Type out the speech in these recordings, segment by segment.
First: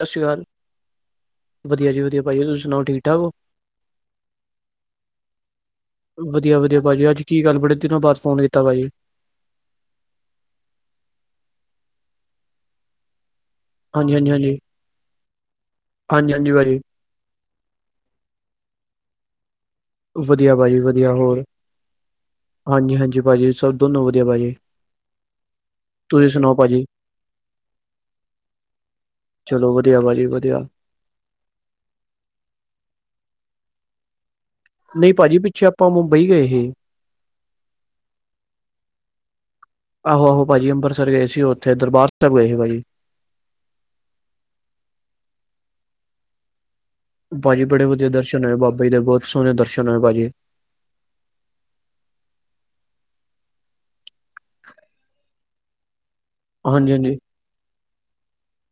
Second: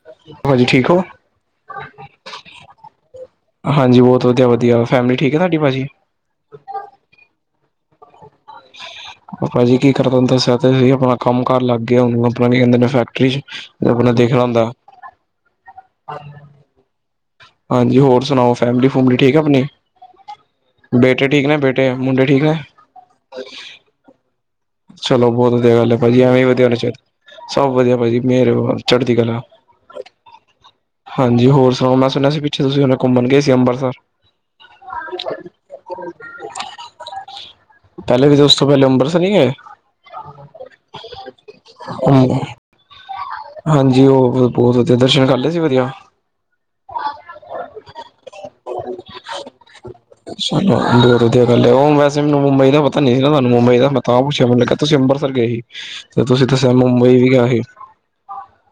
ਸਤਿ ਸ਼੍ਰੀ ਅਕਾਲ ਭਾਜੀ ਠੀਕ ਹੋ? ਵਧੀਆ ਜੀ ਵਧੀਆ ਭਾਜੀ ਤੁਸੀ ਸੁਨਾਉ ਠੀਕ ਠਾਕ ਹੋ। ਹਾਂਜੀ, ਬਹੁਤ ਵਧੀਆ ਵਧੀਆ ਫੈਮਲੀ ਠੀਕ ਹੈ ਤਾਡੀ ਭਾਜੀ। ਵਧੀਆ ਵਦੀਆ ਭਾਜੀ, ਅੱਜ ਕੀ ਗੱਲ ਬੜੇ ਦਿਨਾਂ ਬਾਅਦ ਫੋਨ ਕੀਤਾ ਬਾਈ। ਆਪਾਂ ਜੀ ਕੀ ਕਰ ਤੁਹਨੂੰ ਦੱਸਿਆ ਤੇ ਆਪਣਾ ਕੰਮ ਕਾਰ ਲੱਗ ਗਿਆ ਉਹਨੂੰ ਆਪਣਾ ਕਹਿੰਦੇ ਨੇ ਫੈਕਟਰੀ ਚ [unintelligible] ਹਾਂਜੀ, ਹਾਂਜੀ, ਦੇਖਣਾ ਹਾਂਜੀ, ਹੁੰਦਾ ਹਾਂਜੀ, ਹਾਂਜੀ ਵੈਰੀ ਹਾਂਜੀ, ਹੋਰ ਸੁਣਾਓ ਫੈਮਲੀ ਫੂਮਲੀ ਠੀਕ ਏ ਆਪਣੀ। ਵਧੀਆ ਬਾਈ ਵਧੀਆ ਬੇਟੇ ਹੋਰ ਠੀਕ ਨੇ ਬੇਟੇ ਮੁੰਡੇ ਠੀਕ ਨੇ? ਹਾਂਜੀ ਹਾਂਜੀ ਭਾਜੀ ਸਬ ਦੋਨੋਂ ਵਧੀਆ ਭਾਜੀ। ਚਲੋ, ਬੌਤ ਵਦੀਆ ਗੱਲ ਏ ਭਾਜੀ ਤੁਸੀਂ ਐਵੇਂ ਏ ਸੁਣਾਓ ਵਧੀਆ ਹੋਣਾ ਭਾਜੀ ਚਾਈਦਾ। ਸਭ ਵਧੀਆ ਭਾਜੀ, ਮੇਰ ਏ ਬਸ, ਚੜ੍ਹਦੀ ਕਲਾ। ਲੋ ਵਧੀਆ ਬਾਜੀ ਵਧੀਆ। ਹਾਂਜੀ, ਹੋਰ ਸੁਣਾਓ ਮੈਂ ਸੁਣਿਆ ਸੀ ਪਿੱਛੇ ਤੁਸੀਂ ਹੁਣੇ ਘੁੰਮਣ ਗਏ ਸੀ ਅੰਬਰਸਰ। ਨਹੀਂ ਭਾਜੀ, ਪਿੱਛੇ ਆਪਾਂ ਮੁੰਬਈ ਗਏ ਹੀ। ਪੈਲੇ ਵੀ ਤੇ ਉਸ ਤੋਂ ਪੈਲੇ ਅੰਬਰਸਰ ਨਹੀਂ ਏ। ਆਹੋ ਆਹੋ ਭਾਜੀ ਅੰਬਰਸਰ ਗਏ ਸੀ ਉੱਥੇ ਦਰਬਾਰ ਸਾਹਿਬ [unintelligible] ਗਏ ਸੀ ਬਾਈ ਹਾਂਜੀ ਓ ਹੁ ਬਹੁਤ ਵਦੀਆ, ਦਰਸ਼ਨ ਕਰਲੇ ਸੀ ਵਧੀਆ? ਭਾਜੀ, ਬੜੇ ਵਧੀਆ ਦਰਸ਼ਨ ਹੋਏ ਬਾਬਾ ਜੀ ਦੇ ਬਹੁਤ ਸੋਹਣੇ ਦਰਸ਼ਨ ਹੋਏ ਭਾਜੀ। ਬੌਤ ਵਦੀਆ ਗੱਲ ਏ, ਓ ਵੈਸੇ ਵੀ ਮੈਨੂੰ ਪਤਾ ਨਹੀਂ ਲੱਗਿਆ ਮਾਮਾ ਜੀ ਦਾ ਮੈਂ ਤਾਂ ਪੁੱਛਿਆ ਤੁਸੀਂ ਅੰਬਰਸਰ ਗਏ ਸੀ। ਤੇ ਤੁਸੀਂ ਤਾਂ ਸਾਨੂੰ ਮੁੰਬਈ ਵੀ ਆਹੇ।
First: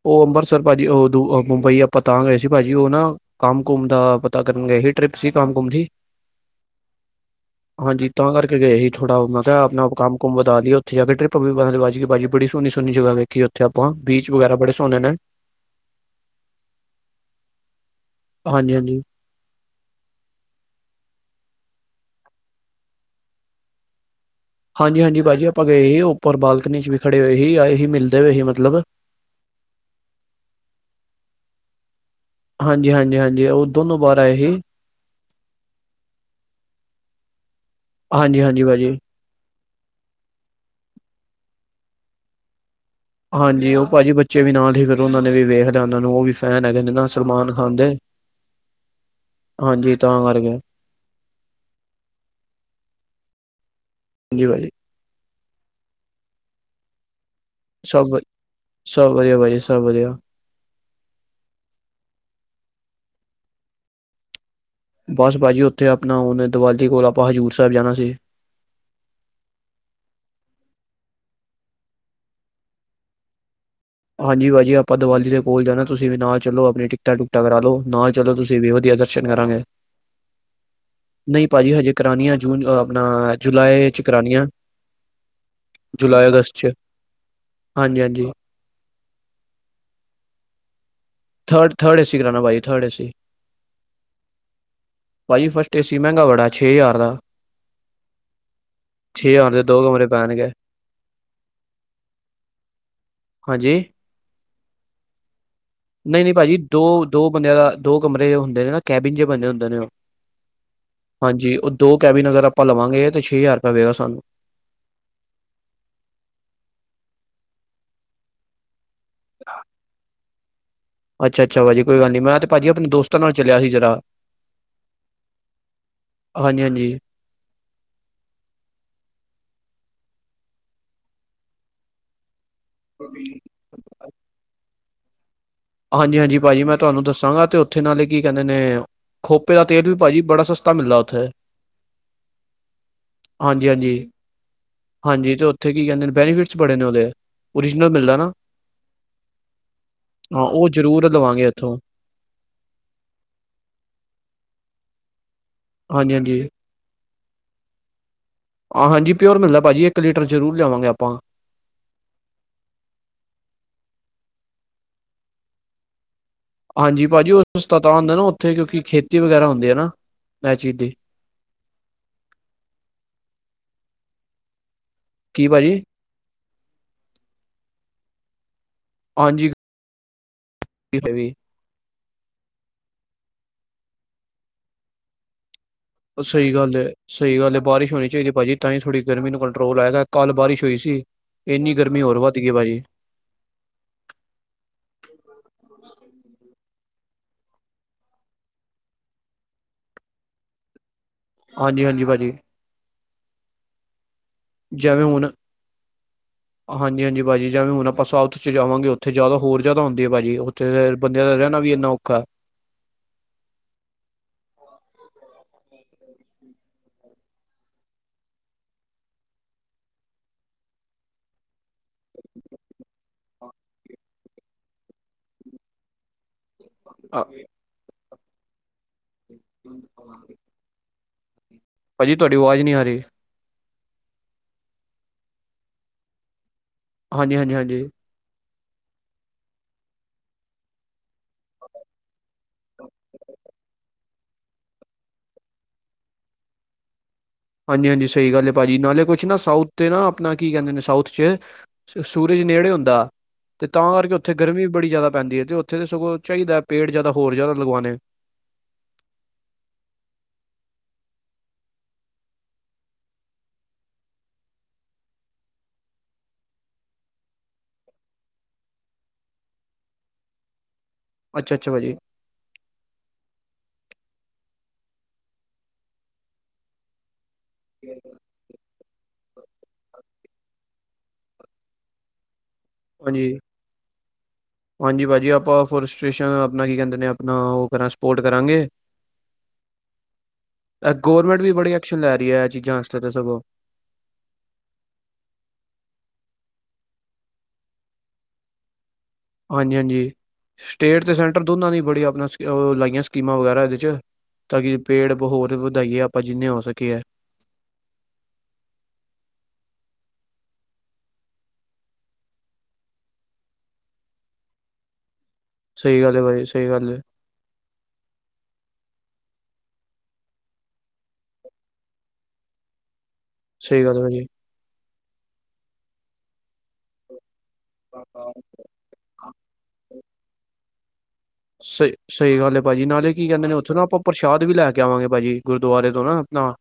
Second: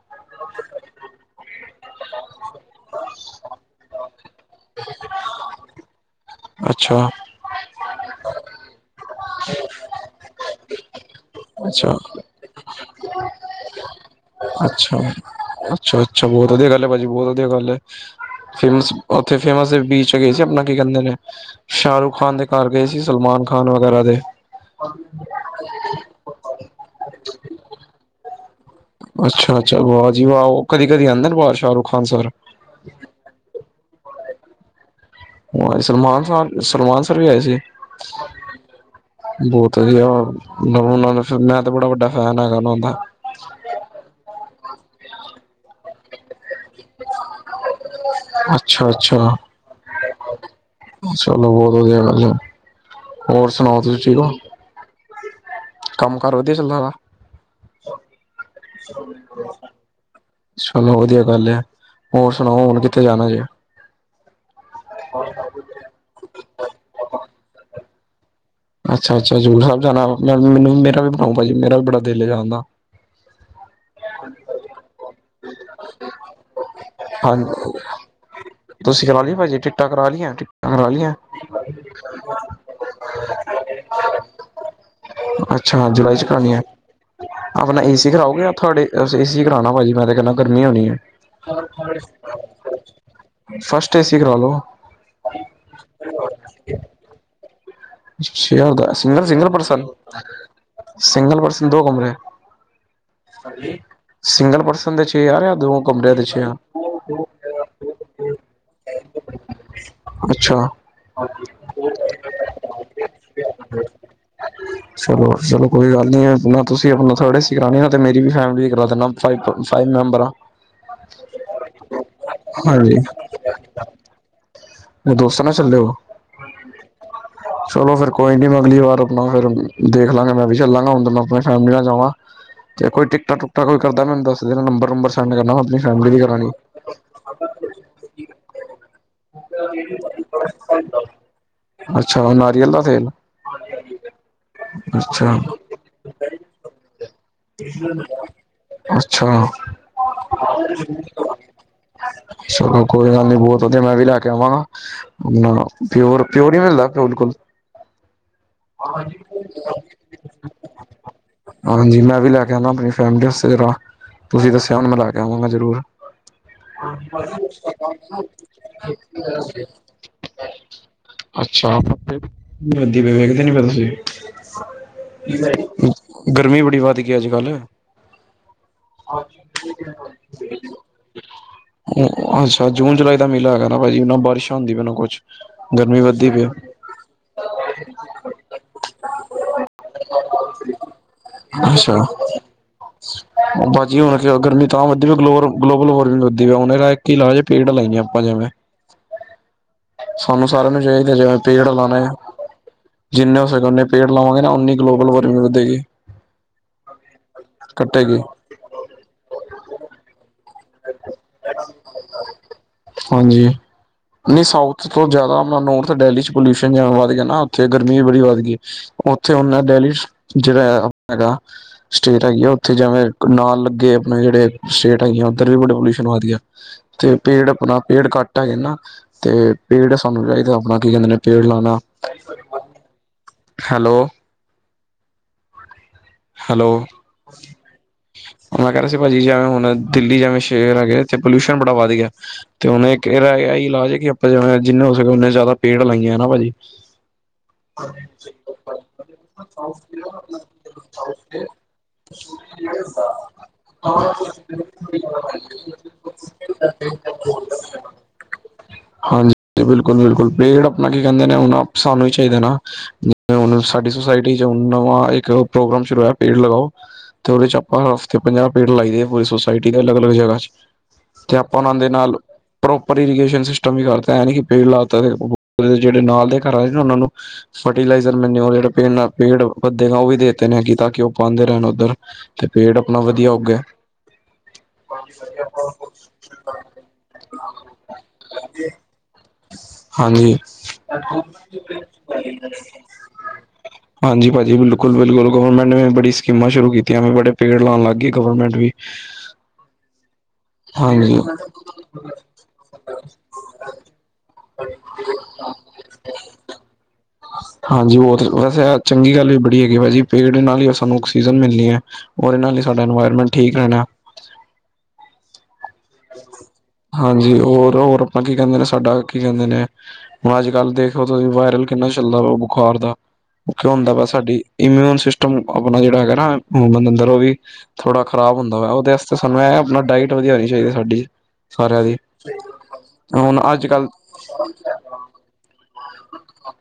ਓ ਅੰਬਰਸਰ ਭਾਜੀ ਓਦੋ ਮੁੰਬਈ ਆਪਾਂ ਤਾਂ ਗਏ ਸੀ ਭਾਜੀ ਉਹ ਨਾ ਕੰਮ ਕੁੰਮ ਦਾ ਟ੍ਰਿਪ ਸੀ ਕੰਮ ਕੁਮ ਦੀ, ਅੱਛਾ ਹਾਂਜੀ ਤਾਂ ਕਰਕੇ ਗਏ ਹੀ। ਥੋੜਾ ਮੈਂ ਕਿਹਾ ਆਪਣਾ ਕੰਮ ਕੁੰਮ ਬਤਾ ਦੀ ਉੱਥੇ ਜਾ ਕੇ ਟਰਿਪ ਵੀ [unintelligible] ਅੱਛਾ ਵੱਜ ਗੀ ਬੜੀ ਸੋਣੀ ਸੋਣੀ ਜਗਾਹ ਵੇ। ਕੀ ਉੱਥੇ ਆਪਾਂ ਬੀਚ ਵਗੈਰਾ ਬੜੇ ਅੱਛਾ, ਸੋਹਣੇ ਨੇ ਅੱਛਾ, ਅੱਛਾ ਬਹੁਤ ਵਧੀਆ ਗੱਲ ਏ ਭਾਜੀ ਬਹੁਤ ਵਧੀਆ ਗੱਲ ਏ ਹਾਂਜੀ ਫਿਰ ਹਾਂਜੀ [unintelligible] ਤੇ ਫੇਮਸ ਏ ਬੀਚ ਪੇ ਗਏ ਸੀ ਆਪਣਾ ਕੀ ਕਹਿੰਦੇ ਨੇ। ਸ਼ਾਹਰੁ ਖਾਨ ਦੇ ਘਰ ਗਏ ਸੀ ਸਲਮਾਨ ਖਾਨ ਵਗੈਰਾ ਦੇ। ਹਾਂਜੀ, ਹਾਂਜੀ ਭਾਜੀ ਆਪਾਂ ਗਏ ਈ ਉੱਪਰ ਬਾਲਕਨੀ ਚ ਵੀ ਖੜੇ ਹੋਏ ਹੀ ਆਏ ਹੀ ਮਿਲਦੇ ਪਏ ਹੀ ਮਤਲਬ ਅੱਛਾ, ਅੱਛਾ ਵਾਹ ਜੀ ਵਾਹ ਓ ਕਦੀ ਕਦੀ ਆਂਦੇ ਨੇ ਵਾ ਸ਼ਾਹਰੁਖ ਖਾਨ ਸਰ। ਹਾਂਜੀ, ਹਾਂਜੀ, ਹਾਂਜੀ ਉਹ ਦੋਨੋਂ ਬਾਹਰ ਆਏ ਹੀ। ਸਲਮਾਨ ਸਾਨ ਸਨਮਾਨ ਸਰ ਵੀ ਆਏ ਸੀ। ਹਾਂਜੀ ਹਾਂਜੀ ਭਾਜੀ ਬਹੁਤ ਹੀ ਆ [unintelligible] ਲਹੂ ਨਾਲ ਮੈਂ ਤਾਂ ਬੜਾ ਵੱਡਾ ਫੈਨ ਹੈਗਾ ਨਾ ਔਂਦਾ। ਹਾਂਜੀ, ਓ ਭਾਜੀ ਬੱਚੇ ਵੀ ਨਾਲ ਈ ਫਿਰ ਉਹਨਾਂ ਨੂੰ ਵੀ ਵੇਖ ਜਾਨਾ ਨੂੰ ਉਹ ਵੀ ਫੈਨ ਹੈਗੇ ਨੇ ਨਾ ਸਲਮਾਨ ਖਾਨ ਦੇ ਅੱਛਾ ਅੱਛਾ ਹਾਂਜੀ ਤਾਂ ਮਰ ਗਏ। [unintelligible] ਹੋਰ ਸੁਣਾਓ ਤੁਸੀਂ ਠੀਕ ਓ। ੀ [unintelligible] ਕੰਮ ਕਾਰ ਵਧੀਆਂ ਚੱਲਦਾ ਥਾ। ਸਭ ਵ- ਸਭ ਵਧੀਆ ਭਾਜੀ ਸਭ ਵਧੀਆ ਚਲੋਂ ਵਧੀਆਂ ਗੱਲ ਐ ਹੋਰ ਸੁਣਾਓ ਹੁਣ ਕਿੱਥੇ ਜਾਣਾਂ ਜੇ। ਬਸ ਭਾਜ਼ੀ ਉੱਥੇ ਆਪਣਾਂ ਉਨ ਏ ਦੀਵਾਲ਼ੀ ਕੋਲ ਆਪਾਂ ਹਜ਼ੂਰ ਸਾਹਿਬ ਜਾਣਾ ਸੀ। ਅੱਛਾ, ਅੱਛਾ ਹਜ਼ੂਰ ਸਾਹਿਬ ਜਾਣਾਂ ਵਾ ਮੈਨੂੰ ਵੀ ਮੇਰਾ ਵੀ ਬਣਾਉ ਮੇਰਾ ਵੀ ਬੜਾ ਦਿਲ ਏ ਜਾਣ ਦਾ। ਹਾਂਜੀ ਭਾਜੀ ਆਪਾਂ ਦੀਵਾਲੀ ਦੇ ਕੋਲ ਜਾਣਾ ਤੁਸੀਂ ਵੀ ਨਾਲ ਚਲੋ ਆਪਣੀਆਂ ਟਿਕਟਾਂ ਟੁਕਟਾਂ ਕਰਾਂ ਹਾਂਜੀ ਲਓ ਨਾਲ਼ ਚਲੋ ਤੁਸੀਂ ਵੀ ਵਧੀਆ ਕਰਾ ਦਰਸ਼ਨ ਲਈ ਭਾਜੀ ਕਰਾਂਗੇ ਟਿਕਟਾਂ ਕਰਾ ਲਈਆਂ ਟਿਕਟਾਂ ਕਰਾ ਲਈਆਂ ਨਈ ਭਾਜੀ ਹਜੇ ਕਰਾਨੀਆਂ ਜੂਨ ਚ ਆਪਣਾ ਜੁਲਾਈ ਚ ਕਰਾਨੀਆ। ਅੱਛਾ, ਜੁਲਾਈ ਚ ਕਰਾਣੀਆਂ ਆਪਣਾਂ ਹਾਂਜੀ ਏਸੀ ਹਾਂਜੀ ਕਰਾਓਗੇ ਅਪ। ਤੁਹਾਡੇ ਏ ਸੀ ਕਰਾਣਾ ਭਾਜੀ ਮੈਂ ਤੇ ਕੇਨਾਂ ਗਰਮੀਂ ਹੋਣੀਂ ਏ। ਥਰਡ ਥਰਡ ਏਸੀ ਕਰਾਣਾ ਭਾਜੀ ਥਰਡ ਏਸੀ ਫਸਟ ਏਂ ਸੀ ਕਰਾਲੋ। ਭਾਜੀ, ਫਸਟ ਏਂ ਸੀ ਮਹਿੰਗਾ ਬੜਾ ਛੇ ਹਜ਼ਾਰ ਦਾ। ਛੇ ਜਾਰ ਦਾ ਸਿੰਗਲ ਛੇ ਸਿੰਗਲ ਹਜ਼ਾਰ ਦੇ ਦੋ ਪਰਸਨ ਕਮਰੇ ਪੈਣਗੇ ਸਿੰਗਲ ਪਰਸਨ ਦੋ ਕਮਰੇ। ਹਾਂਜੀ ਸਿੰਗਲ ਪਰਸਨ ਦੇ ਛੇ ਜਾਰ ਯਾ ਦੋ। ਕਮਰਿਆਂ ਦੇ ਨਹੀਂ, ਨਹੀਂ ਛੇ ਹਜ਼ਾਰ ਭਾਜੀ ਦੋ, ਦੋ ਬੰਦਿਆਂ ਦਾ ਦੋ ਕਮਰੇ ਹੁੰਦੇ ਨੇ ਨਾ ਕੈਬਿਨ ਜਿਹੇ ਹੁੰਦੇ ਨੇ ਉ। ਅੱਛਾ ਹਾਂਜੀ ਉਹ ਦੋ ਕੈਬਨ ਅਗਰ ਆਪਾਂ ਲਵਾਂਗੇ ਤੇ ਛੇ ਹਜ਼ਾਰ ਰੁਪਇਆ ਪਏਗਾ ਸਾਨੂੰ। ਚਲੋ, ਚਲੋ ਕੋਈ ਗੱਲ ਨੀ ਨਾ ਤੁਸੀਂ ਹੁਣ ਥੋੜੇ ਸਿਆਣੇ ਆ ਤੇ ਮੇਰੀ ਵੀ ਫੈਮਿਲੀ ਦੀ ਕਰਾਦੋ। ਫ ਫਾਈਵ ਮੈਂਬਰ ਆ [unintelligible] ਅੱਛਾ -ਅੱਛਾ ਭਾਜੀ ਕੋਈ ਗੱਲ ਨਹੀਂ ਮੈਂ ਭਾਜੀ ਆਪਣੇ ਦੋਸਤ ਨਾਲ ਚਲਿਆ ਸੀ ਜਰਾ ਦੋਸਤ ਨਾ ਚੱਲੇ ਓ। ਹਾਂਜੀ ਹਾਂਜੀ ਚਲੋ ਫਿਰ ਕੋਈ ਨਹੀਂ ਅਗਲੀ ਵਾਰ ਆਪਣਾ ਫਿਰ ਦੇਖ ਲਾਂਗੇ ਮੈਂ ਵੀ ਆਪਣੀ ਫੈਮਲੀ ਨਾਲ ਜਾਵਾਂ। ਚਲ ਕੋਈ ਟਿਕਟਾਂ ਟੁਕਟਾ ਕੋਈ ਕਰਦਾ ਮੈਨੂੰ ਦੱਸ ਦੇਣਾ ਨੰਬਰ ਨੁਬਰ ਸੈਂਡ ਕਰਨਾ ਵਾ। ਹਾਂਜੀ- ਹਾਂਜੀ ਭਾਜੀ ਮੈਂ ਤੁਹਾਨੂੰ ਦੱਸਾਂਗਾ। ਥੇ ਨਾਲੇ ਕੀ ਕਹਿੰਦੇ ਨੇ ਖੋਪੇ ਦਾ ਤੇਲ ਵੀ ਭਾਜੀ ਬੜਾ ਸਸਤਾ ਮਿਲਦਾ। ਅੱਛਾ ਨਾਰੀਅਲ ਦਾ ਤੇਲ ਹਾਂਜੀ-ਹਾਂਜੀ, ਹਾਂਜੀ ਹਾਂਜੀ ਅੱਛਾ ਤੇ ਉੱਥੇ ਕੀ ਕਹਿੰਦੇ ਨੇ ਬੈਨੀਫਿਟਸ ਬੜੇ ਨੇ ਉਹਦੇ ਓਰੀਜਨਲ ਮਿਲਦਾ ਨਾ। ਅੱਛਾ ਹਾਂ ਉਹ ਜ਼ਰੂਰ ਲਵਾਂਗੇ ਐਥੋਂ ਅੱਛਾ ਚਲੋ ਕੋਈ ਗੱਲ ਨੀ ਬਹੁਤ ਵਧੀਆਂ ਮੈਂ ਵੀ ਲੈ ਕੇ ਆਵਾਂਗਾ ਹੁਣ ਪਿਓਰ ਹਾਂਜੀ-ਹਾਂਜੀ -ਪਿਓਰ ਈ ਮਿਲਦਾ ਬਿਲਕੁਲ ਹਾਂ ਹਾਂਜੀ ਪਿਓਰ ਮਿਲਦਾ ਭਾਜੀ ਇੱਕ ਲੀਟਰ ਜ਼ਰੂਰ ਲਿਆਵਾਂਗੇ ਆਪਾਂ ਹਾਂਜੀ ਮੈਂ ਵੀ ਲੈ ਕੇ ਆਣਾ ਆਪਣੀ ਫੈਮਿਲੀ ਆਸਤੇ ਤੁਸੀਂ ਦੱਸਿਆ ਹੁਣ ਮੈਂ ਲੈ ਕੇ ਆਵਾਂਗਾ ਜ਼ਰੂਰ ਹਾਂਜੀ ਭਾਜੀ ਉਹ ਸਸਤਾ ਤਾ ਉੱਥੇ ਕਿਉਂਕਿ ਖੇਤੀ ਵਗੈਰਾ ਹੁੰਦੀ ਹੈ ਨਾ ਇਹ ਚੀਜ਼ ਦੀ ਅੱਛਾ ਕੀ [unintelligible] ਭਾਜੀ ਗਰਮੀ ਬੜੀ ਵੱਧ ਗਈ ਅੱਜ਼ ਕੱਲ [unintelligible] ਹਾਂਜੀ ਵੀ ਅ ਜੂਨ ਜੁਲਾਈ ਦਾ ਮੇਲਾ ਹੈਗਾ ਨਾ ਭਾਜੀ ਨਾਂ ਬਾਰਿਸ਼ ਹੁੰਦੀ ਪਈ ਨਾ ਕੁਛ ਗਰਮੀ ਵੱਧਦੀ ਪਈ ਸਹੀ ਗੱਲ ਏ। ਸਹੀ ਗੱਲ ਏ ਬਾਰਿਸ਼ ਹੋਣੀ ਚਾਹੀਦੀ ਭਾਜੀ ਤਾਂ ਹੀ ਥੋੜੀ ਗਰਮੀ ਨੂੰ ਕੰਟਰੋਲ ਆਏਗਾ ਕੱਲ ਬਾਰਿਸ਼ ਹੋਈ ਸੀ। ਇੰਨੀ ਗਰਮੀ ਹੋਰ ਵੱਧ ਗਈ ਭਾਜੀ। ਬਾਜੀ ਹੁਣ ਗਰਮੀ ਤਾਂ ਵੱਧਦੀ ਵੀ ਗਲੋਬਲ- ਗਲੋਬਲ ਵਾਰਮਿੰਗ ਵਧਦੀ ਹੈ ਉਹਨੇ ਦਾ ਇੱਕ ਇਲਾਜ਼ ਏ। ਪੇੜ ਲਾਈਏ ਆਪਾਂ ਜਿਵੇਂ ਸਾਨੂੰ ਸਾਰਿਆਂ ਨੂੰ ਚਾਹੀਦਾ ਜਿਵੇਂ ਪੇੜ ਲਾਣੇ ਹਾਂਜੀ-ਹਾਂਜੀ ਭਾਜੀ ਜਿੰਨੇ ਹੋ ਸਕਨ ਉਨੇ ਪੇੜ ਲਾਵਾਂਗੇ ਨਾ ਉਨੀ ਜਿਵੇਂ ਗਲੋਬਲ ਹੁਣ ਵਾਰਮਿੰਗ ਵਧੇਗੀ ਹਾਂਜੀ -ਹਾਂਜੀ ਭਾਜੀ ਜਿਵੇਂ ਹੁਣ ਆਪਾਂ ਘਟੇਗੀ ਸਾਲ ਜਿਥੇ ਜਾਵਾਂਗੇ ਉੱਥੇ ਜ਼ਿਆਦਾ ਹੋਰ ਜ਼ਿਆਦਾ ਹੁੰਦੀ ਹੈ ਭਾਜੀ ਉੱਥੇ ਬੰਦਿਆਂ ਦਾ ਰਹਿਣਾਂ ਵੀ ਇੰਨਾ ਔਖਾ ਹਾਂਜੀ ਨਹੀਂ ਸਾਊਥ ਤੋਂ ਜ਼ਿਆਦਾ ਆਪਣਾ ਨੋੌਰਥ ਡੈਲੀ 'ਚ ਪੋਲਿਊਸ਼ਨ ਵੱਧ ਗਿਆ ਨਾ ਉੱਥੇ ਗਰਮੀ ਵੀ ਬੜੀ ਵੱਧ ਗਈ। ਉਥੇ ਹੁਣ ਡੈਲੀ ਜਿਹੜਾ ਹੈਗਾ। ਸਟੇਟ ਹੈਗੀ ਆ ਉੱਥੇ ਜਿਵੇਂ ਨਾਲ ਲੱਗੇ ਆਪਣੇ ਜਿਹੜੇ ਸਟੇਟ ਹੈਗੀ ਆ। ਧਰ [unintelligible] ਵੀ ਬੜਾ ਪੋਲਿਊਸ਼ਨ ਵਧ ਗਿਆ ਤੇ ਅ, ਪੇੜ ਆਪਣਾ ਪੇੜ ਘੱਟ ਹੈਗੇ ਨਾ। ਤੇ ਪੇੜ ਸਾਨੂੰ ਚਾਹੀਦਾ ਆਪਣਾ ਕੀ ਕਹਿੰਦੇ ਨੇ ਪੇੜ ਲਾਣਾ। ਭਾਜੀ ਤੁਹਾਡੀ ਆਵਾਜ਼ ਨਹੀਂ ਆ ਰਹੀ। ਹੈਲੋ- ਹੈਲੋ ਹਾਂਜੀ- ਹਾਂਜੀ- ਹਾਂਜੀ ਮੈਂ ਕਹਿ ਰਿਹਾ ਸੀ ਭਾਜੀ ਜਿਵੇਂ ਹੁਣ ਦਿੱਲੀ ਜਿਵੇਂ ਸੇਹਰ ਹੈਗੇ ਪੋਲਿਊਸ਼ਨ ਬੜਾ ਵੱਧ ਗਿਆ। ਤੇ ਉਹਨੇ ਇਕ ਰੇਰਾ ਇਹੀ ਇਲਾਜ ਹੈ ਕਿ ਆਪਾਂ ਜ ਜਿੰਨੇ ਹੋ ਸਕੇ ਓਹਨੇ ਜ਼ਿਆਦਾ ਪੇੜ ਲਾਈਏ ਹਨਾ ਭਾਜੀ। [unintelligible] ਹਾਂਜੀ-ਹਾਂਜੀ ਸਹੀ ਗੱਲ ਹੈ ਭਾਜੀ ਨਾਲੇ ਕੁਛ ਨਾ ਸਾਊਥ ਤੇ ਨਾ ਆਪਣਾ ਕੀ ਕਹਿੰਦੇ ਨੇ ਸਾਊਥ 'ਚ ਸੂ ਸੂਰਜ ਨੇੜੇ ਹੁੰਦਾ ਤੇ ਤਾਂ ਕਰਕੇ ਉੱਥੇ ਗਰਮੀ ਬੜੀ ਜ਼ਿਆਦਾ ਪੈਂਦੀ ਏ ਤੇ ਉੱਥੇ ਤਾਂ ਸਗੋਂ ਚਾਹੀਦਾ ਐਹ ਪੇੜ ਜਿਆਦਾ ਹੋਰ ਜ਼ਿਆਦਾ ਲੱਗਵਾਨੇ। ਹਾਂਜੀ ਬਿਲਕੁਲ-ਬਿਲਕੁਲ ਪੇੜ ਆਪਣਾ ਕੀ ਕਹਿੰਦੇ ਨੇ ਉਹ ਅ ਸਾਨੂੰ ਹੀ ਚਾਹੀਦਾ ਨਾ। ਜਿਵੇਂ ਹੁਣ ਸਾਡੀ ਸੁੋਸਾਇਟੀ 'ਚ ਹੁਣ ਨਵਾਂ ਇੱਕ ਪ੍ਰੋਗਰਾਮ ਸ਼ੁਰੂ ਹੋਇਆ ਪੇੜ ਲਗਾਉ। ਤੇ ਉਹਦੇ 'ਚ ਆਪਾਂ ਹਫ਼ਤੇ ਪੰਜਾਹ ਪੇੜ ਲਾਈ ਦੇ ਪੂਰੇ ਸੋਸ ਪਈ ਟੀ ਦੇ ਅਲੱਗ- ਅਲੱਗ ਸ਼ਹਿਰਾ 'ਚ ਤੇ ਅੱਛਾ ਆਪਾਂ ਅੱਛਾ ਉਹਨਾਂ ਦੇ ਭਾਜੀ ਨਾਲ ਪ੍ਰੋਪਰ ਇਰੀਗੇਸ਼ਨ ਸਿਸਟਮ ਵੀ ਕਰਤਾ ਐਹ ਨੀ ਕਿ ਪੇੜ ਲਾਤਾ ਤੇ ਪ ਓਹ ਜਿਹੜੇ ਨਾਲ ਦੇ ਘਰਾਂ 'ਚ ਉਹਨਾਂ ਨੂੰ ਫਰਟੀਲਾਈਜ਼ਰ ਮੈਨੂ ਉਹ ਜਿਹੜੇ ਪੇ ਪੇੜ ਵੱਧਗਾ ਉਹ ਵੀ ਦੇਤੇ ਨੇ ਤਾਂ ਕਿ ਉਹ ਪਾਂਦੇ ਰਹਿਣ ਉੱਧਰ ਤੇ ਪੇੜ ਆਪਣਾ ਹਾਂਜੀ ਵਧੀਆ ਉਗੇ। ਹਾਂਜੀ ਭਾਜੀ। ਆਪਾਂ ਫੋਰਟ੍ਰ ਸਟੇਸਨ ਆਪਣਾ ਕੀ ਕਹਿੰਦੇ ਨੇ, ਆਪਣਾ ਉਹ ਕਰਾਂ ਸਪੋਰਟ ਕਰਾਂਗੇ। ਹਾਂਜੀ। ਗੌਰਮੈਂਟ ਵੀ ਬੜੀ ਐਕਸ਼ਨ ਲੈ ਰਹੀਂ ਹੈ ਇਹ ਚੀਜ਼ਾਂ ਵਾਸਤੇ ਸਗੋਂ। ਹਾਂਜੀ ਭਾਜੀ। ਬਿਲਕੁਲ- ਬਿਲਕੁਲ ਗਵਰਮੈਂਟ ਨੇ ਬੜੀਆਂ ਸਕੀਮਾਂ ਸ਼ੁਰੂ ਕੀਤੀਆਂ ਬੜੇ ਪੇੜ ਲਾਉਂਣ ਲੱਗ ਪਈ ਗੌਰਮਿਂਟ ਵੀ। ਹਾਂਜੀ- ਹਾਂਜੀ ਸਟੇਟ ਤੇ ਹਾਂਜੀ। ਸੈਂਟਰ ਦੋਨਾਂ ਦੀ ਬੜੀ ਆਪਣਾਂ ਲਾਈਆਂ ਸਕੀਮਾਂ ਵਗੈਰਾ ਇਹਦੇ 'ਵਿੱਚ। ਤਾਂ ਕਿ ਪੇੜ ਹੋਰ ਵਧਾਈਐ ਆਪਾਂ ਜਿੰਨੇ ਹੋ ਸਕੇਗਾ। ਹਾਂਜੀ। ਉਹ ਤਾਂ ਵੈਸੇ ਚੰਗੀ ਗੱਲ ਵੀ ਬੜੀ ਹੈਗੀ ਭਾਜੀ ਪੇੜ ਨਾਲ ਹੀ ਸਾਨੂੰ ਆਕਸੀਜਨ ਮਿਲਣੀ ਹੈ। ਔਰ ਇਹਨਾਂ ਲਈ ਸਾਡਾ ਇਨਵਾਇਰਮੈਂਟ ਠੀਕ ਰਹਿਣਾ। ਸਹੀ ਗੱਲ ਹੈ ਭਾਜੀ ਸਹੀ ਗੱਲ ਹੈ ਹਾਂਜੀ। ਹੋਰ-ਹੋਰ ਆਪਾਂ ਕੀ ਕਹਿੰਦੇ ਨੇ, ਸਾਡਾ ਕੀ ਕਹਿੰਦੇ ਨੇ। ਹੁਣ ਅੱਜ-ਕੱਲ੍ਹ ਦੇਖੋਓ ਤੁਸੀਂ ਵਾਇਰਲ ਕਿੰਨਾ ਚੱਲਦਾ ਵਾਂ ਬੁਖਾਰ ਦਾ। ਉਹ ਕਿਉ ਸਹੀ ਹੁੰਦਾ ਗੱਲ ਵਾ ਹੈ ਸਾਡੀ ਇਮਿਊਨ ਸਿਸਟਮ ਅ ਆਪਣਾ ਜਿਹੜਾ ਹੈਗਾ ਨਾ, ਹਿਊਮਨ ਅੰਦਰ ਉਹ ਵੀ ਥੋੜਾ ਖ਼ਰਾਬ ਹੁੰਦਾ ਭਾਜੀ ਵਾ। ਉਹਦੇ ਆਸਤੇ ਸਾਨੂੰ ਐਹ ਆਪਣਾ ਡਾਇਟ ਵਧੀਆਉਣੀ ਚਾਹੀਦੀ ਆ ਸਾਡੀ। ਸਾਰਿਆਂ ਸਹੀ ਅ ਦੀ ਸਹੀ ਗੱਲ ਹੈ ਭਾਜੀ। ਨਾਲੇ ਕੀ ਹੁਣ ਕਹਿੰਦੇ ਨੇ, ਅੱਜ ਉੱਥੇ ਨਾ ਕੱਲ੍ਹ ਆਪਾਂ ਪ੍ਰਸ਼ਾਦ ਵੀ ਲੈ ਕੇ ਆਵਾਂਗੇ ਭਾਜੀ। ਗੁਰਦੁਆਰੇ ਤੋਂ ਨਾ ਆਪਣਾ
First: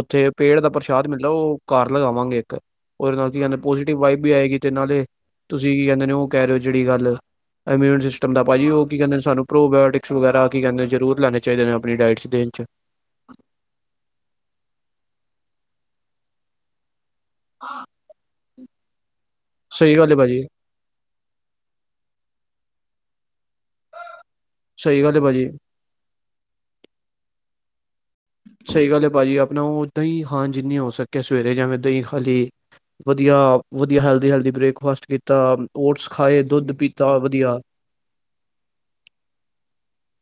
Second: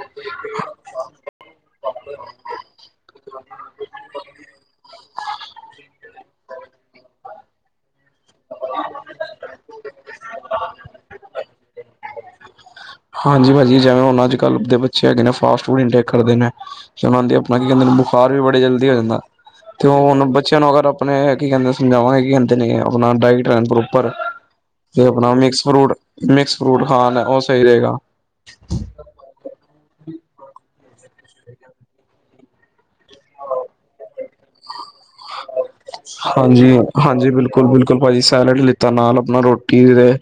ਉੱਥੇ ਪੇੜ ਦਾ ਪ੍ਰਸ਼ਾਦ ਮਿਲਦਾ। ਉਹ ਘਰ ਲਗਾਵਾਂਗੇ ਇੱਕ। ਉਹਦੇ ਨਾਲ ਕੀ ਕਹਿੰਦੇ ਪੋਜ਼ਟਿਵ ਵਾਈਬ ਵੀ ਆਏਗੀ। ਤੇ, ਨਾਲੇ ਤੁਸੀਂ ਕੀ ਕਹਿੰਦੇ ਨੇ ਉਹ ਕਹਿ ਰਹੇ ਹੋ ਜਿਹੜੀ ਗੱਲ ਇਮਿਊਨ ਸਿਸਟਮ ਦਾ ਭਾਜੀ ਉਹ ਕੀ ਕਹਿੰਦੇ ਸਾਨੂੰ ਪ੍ਰੋਬਾਇਓਟਿਕਸ ਵਗੈਰਾ ਕੀ ਕਹਿੰਦੇ ਜ਼ਰੂਰ ਲੈਣੇ ਚਾਹੀਏਦੇ ਨੇ। ਆਪਣੀ ਡਾਇਟਸ ਦੇਣ 'ਚ ਹਾਂਜੀ ਭਾਜੀ। ਜਿਵੇਂ ਹੁਣ ਅੱਜ- ਕੱਲ ਦੇ ਬੱਚੇ ਹੈਗੇ ਨੇ ਫਾਸਟ ਫੂਡ ਇਨਟੇਕ ਕਰਦੇ ਨੇ। ਚ' ਮੰਨਦੇ ਆ। ਆਪਣਾ ਕੀ ਕਹਿੰਦੇ ਬੁਖਾਰ ਵੀ ਬੜੇ ਜਲਦੀ ਹੋ ਜਾਂਦਾ। ਤੇ ਸਹੀ ਉਹ ਗੱਲ ਹੈ ਹੁਣ ਭਾਜੀ ਬੱਚਿਆਂ ਨੂੰ ਅਗਰ ਆਪ ਆਪਣੇ ਕੀ ਕਹਿੰਦੇ ਸਮਝਾਵਾਂਗੇ ਕੀ ਕਹਿੰਦੇ ਨੇ, ਆਪਣਾ ਡਾਇਟ ਲੈਣ ਪ੍ਰੋਪਰ ਸਹੀ ਤੇ ਗੱਲ ਹੈ ਆਪਣਾ ਭਾਜੀ ਮਿਕਸ ਫਰੂਟ, ਮਿਕਸ ਫਰੂਟ ਖਾਣ ਉਹ ਸਹੀ ਰਹੇਗਾ। ਸਹੀ ਗੱਲ ਹੈ ਭਾਜੀ। ਆਪਣਾ ਉਹ ਦਹੀਂ ਖਾਣ ਜਿੰਨੀ ਹੋ ਸਕੇ ਸਵੇਰੇ ਜਿਵੇਂ ਦਹੀਂ ਖਾ ਲਈ। ਵਧੀਆ ਅ ਵਧੀਆ ਹੈਲਦੀ- ਹੈਲਦੀ ਬ੍ਰੇਕਫਾਸਟ ਕੀਤਾ। ਓਟਸ ਖਾਏ, ਦੁੱਧ ਪੀਤਾ ਵਧੀਆ। ਕੱਲ ਭਾਜੀ ਸੈਲਡ ਲਿੱਤਾ ਨਾਲ ਆਪਣਾ ਰੋਟੀ ਦੇ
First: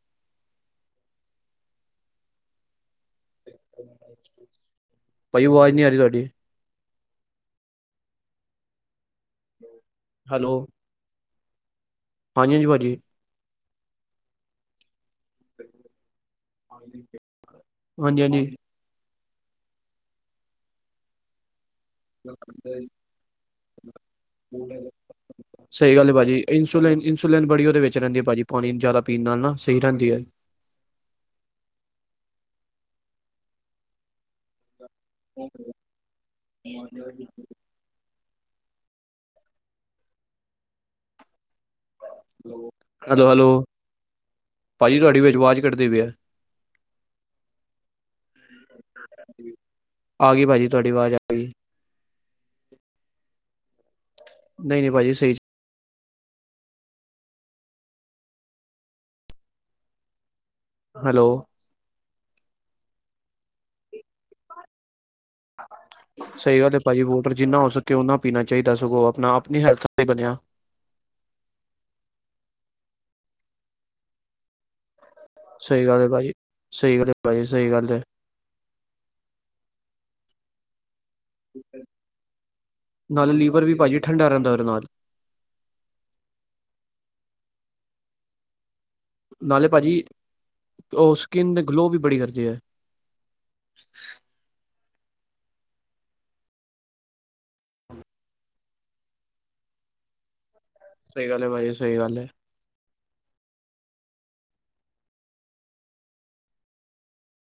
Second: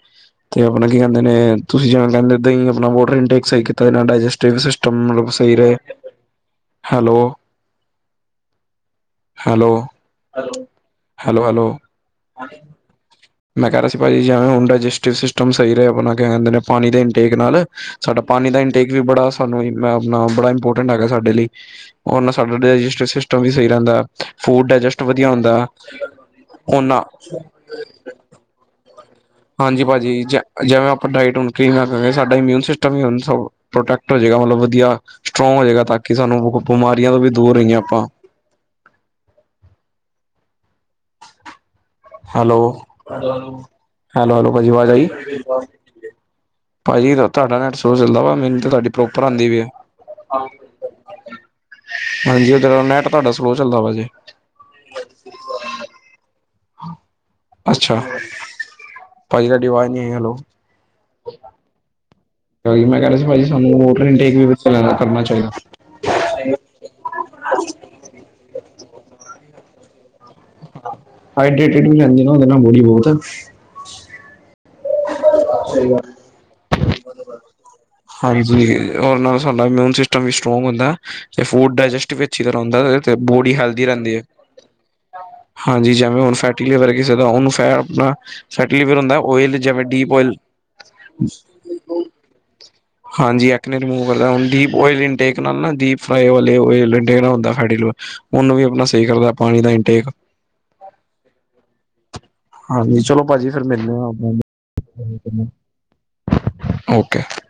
ਤੇ ਆਪਣਾ ਕੀ ਕਹਿੰਦੇ ਨੇ, ਤੁਸੀਂ ਜਿਵੇਂ ਕਹਿੰਦੇ ਦੇਈ ਆਪਣਾ ਵੋਟਰ ਇਨ ਇੱਕ ਸਹੀ ਕੀਤਾ ਏਦੇ ਨਾਲ ਡਾਇਜਸਟਟੀਵ ਸਿਸਟਮ ਮਤਲਬ ਭਾਜੀ ਸਹੀ ਰਹੇ। ਆਵਾਜ਼ ਨਹੀਂ ਆ ਰਹੀ ਤੁਹਾਡੀ hello, hello, hello, hello, hello, ਹਾਂਜੀ- ਹਾਂਜੀ ਭਾਜੀ। ਮੈ ਕਹਿ ਰਿਹਾ ਸੀ ਭਾਜੀਜਿਵੇਂ ਹੁੰਦਾ ਦਿੱਜਿੱਸਟ ਸਸਟਮ ਸਹੀ ਰਹੇ। ਆਪਣਾ ਕਹਿ ਦਿੰਦੇ ਨੇ ਪਾਣੀ ਦੇ ਭਾਜੀ ਇਨਟੇਕ ਨਾਲ, ਸਾਡਾ ਹਾਂਜੀ ਪਾਣੀ ਹਾਂਜੀ ਦਾ ਏਨ। ਟੇਕ ਵੀ ਬੜਾ ਸਾਨੂੰ ਈ ਮੈ ਆਪਣਾ ਬੜਾ ਇੰਪੋਰਟੈਂਟ ਹੈਗਾ ਸਾਡੇ ਲਈ। ਰ ਨਾਲ ਸਾਡਾ ਡਾਇਸਟਿ ਸਿਸਟਮ ਵੀ ਸਹੀ ਰਹਿੰਦਾ। ਫੂ ਡਾਇਜਸਟ ਵਧੀਆ ਹੁੰਦਾ। ਸਹੀ ਗੱਲ ਹੈ ਭਾਜੀ ਇੰਸੂਲਿਨ ਓਨਾ ਇੰਸੂਲਿਨ ਬੜੀ ਉਹਦੇ ਵਿੱਚ ਰਹਿੰਦੀ ਆ ਭਾਜੀ ਪਾਣੀ ਜ਼ਿਆਦਾ ਪੀਣ ਨਾਲ ਨਾ ਸਹੀ ਹਾਂਜੀ ਰਹਿੰਦੀ ਭਾਜੀ ਹੈ ਜੀ। ਜਿਵੇਂ ਆਪਾਂ ਡਾਇਟ ਸਾਡਾ ਇਮਿਊਨ ਸਿਸਟਮ ਵੀ ਪ੍ਰੋਟੈਕਟ ਹੋ ਜਾਏਗਾ ਮਤਲਬ ਵਧੀਆ। ਸਟਰੋਂਗ ਹੋ ਜਾਏਗਾ, ਤਾਂ ਕਿ ਸਾਨੂੰ ਬਿਮਾਰੀਆਂ ਤੋਂ ਵੀ ਦੂਰ ਰਹੀਏ ਆਪਾਂ ਹੈਲੋ, ਹੈਲੋ, ਹੈਲੋ ਭਾਜੀ ਆਵਾਜ਼ ਆਈ। ਤੁਹਾਡੀ ਵਿੱਚ ਆਵਾਜ਼ ਕੱਟਦੀ ਪਈ ਹੈ ਭਾਜੀ ਤੁਹਾਡਾ ਰਿਸੋਸਦਾ ਵਾ ਮੈਨੂੰ ਤਾਂ ਤੁਹਾਡੀ ਪ੍ਰੋਪਰ ਆਉਂਦੀ ਵੀ ਆ। ਆ ਗਈ ਭਾਜੀ ਤੁਹਾਡੀ ਆਵਾਜ਼ ਆ ਗਈ। ਹਾਂਜੀ। ਉਰ ਨੈਟ ਤੁਹਾਡਾ ਸਲੋਅ ਚੱਲਦਾ ਵਾ ਜੇ। ਨਹੀਂ- ਨਹੀਂ ਭਾਜੀ ਸਹੀ। ਅੱਛਾ। ਭਾਜੀ ਆਵਾਜ਼ ਨਹੀਂ ਹੈਲੋ, ਹੈਲੋ, ਮੈਂ ਕਹਿਹਾ ਸੀ ਭਾਜੀ ਸਾਨ ਮੋਟਰ ਇਨਟੇਕ ਕਰਨਾ ਚਾਹੀਦਾ। ਸਹੀ ਗੱਲ ਹੈ ਭਾਜੀ ਵੋਟਰ ਜਿੰਨਾ ਹੋ ਸਕੇ ਓਨਾ ਪੀਣਾ ਚਾਹੀਦਾ ਸਗੋਂ ਆਪਣਾ ਆਪਣੀ ਹੈਲਥ ਬਣਿਆ। ਹਾਈਡ੍ਰੇਟਡ ਵੀ ਜਾਂਦੀ ਨਾ ਬੋਡੀ ਬਹੁਤ ਹੈ। ਸਹੀ ਗੱਲ ਹੈ ਭਾਜੀ। ਸਹੀ ਗੱਲ ਭਾਜੀ ਸਹੀ ਗੱਲ। ਹਾਂਜੀ। ਨਾਲ ਸਾਡਾ ਇਮਿਊਨ ਸਿਸਟਮ ਵੀ ਸਟਰੋਂਗ ਹੁੰਦਾ। ਤੇ ਫੂਡ ਹੈ ਡਾਇਜੈਸਟ ਵਿਚ ਕਰਾਉਂਦਾ ਰਹੇ, ਨਾਲੇ ਬੋਡੀ ਲੀਵਰ ਵੀ ਹੈਲਥੀ ਭਾਜੀ ਰਹਿੰਦੀ ਹੈ ਠੰਡਾ ਰਹਿੰਦਾ ਉਹਦੇ ਨਾਲ ਹਾਂਜੀ! ਜਿਵੇਂ ਹੁਣ ਫੈਟੀਲੇਵਰ ਕਿਸੇ ਦਾ ਉਹਨੂੰ ਫੈ ਆਪਨਾ ਫੇਟਿਲੇਵਰ ਹੁੰਦਾ। ਓਇਲ, ਨਾਲੇ ਜਿਵੇਂ, ਭਾਜੀ ਡੀਪ ਓਇਲ। ਉਹ ਸਕਿੰਨ ਗਲੋਅ ਵੀ ਬੜੀ ਕਰਦੀ ਐ। ਹਾਂਜੀ! ਏਕਨੇ ਰਿਮੂਵ ਕਰਦਾ। ਡੀਪ ਓਏਲ ਇੰਟੇਕ ਨਾਲ ਨਾ ਡੀਪ ਫਰਾਏ ਵਾਲੇ ਓਇਲ੍ਹ ਲੈਣ ਨਾਲ ਹੁੰਦਾ ਫੈਟੀਲੀਵਰ। ਓਹਨੂੰ ਵੀ ਆਪਣਾ ਸਹੀ ਕਰਦਾ। ਪਾਣੀ ਦਾ ਇਨਟੇਕ। ਸਹੀ ਗੱਲ ਐ ਭਾਜੀ! ਸਹੀ ਗੱਲ ਐ। ਹਾਂਜੀ ਚਲੋ ਭਾਜੀ ਫਿਰ ਮਿਲ ਓਕੇ [unintelligible]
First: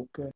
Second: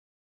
ਓਕੇ,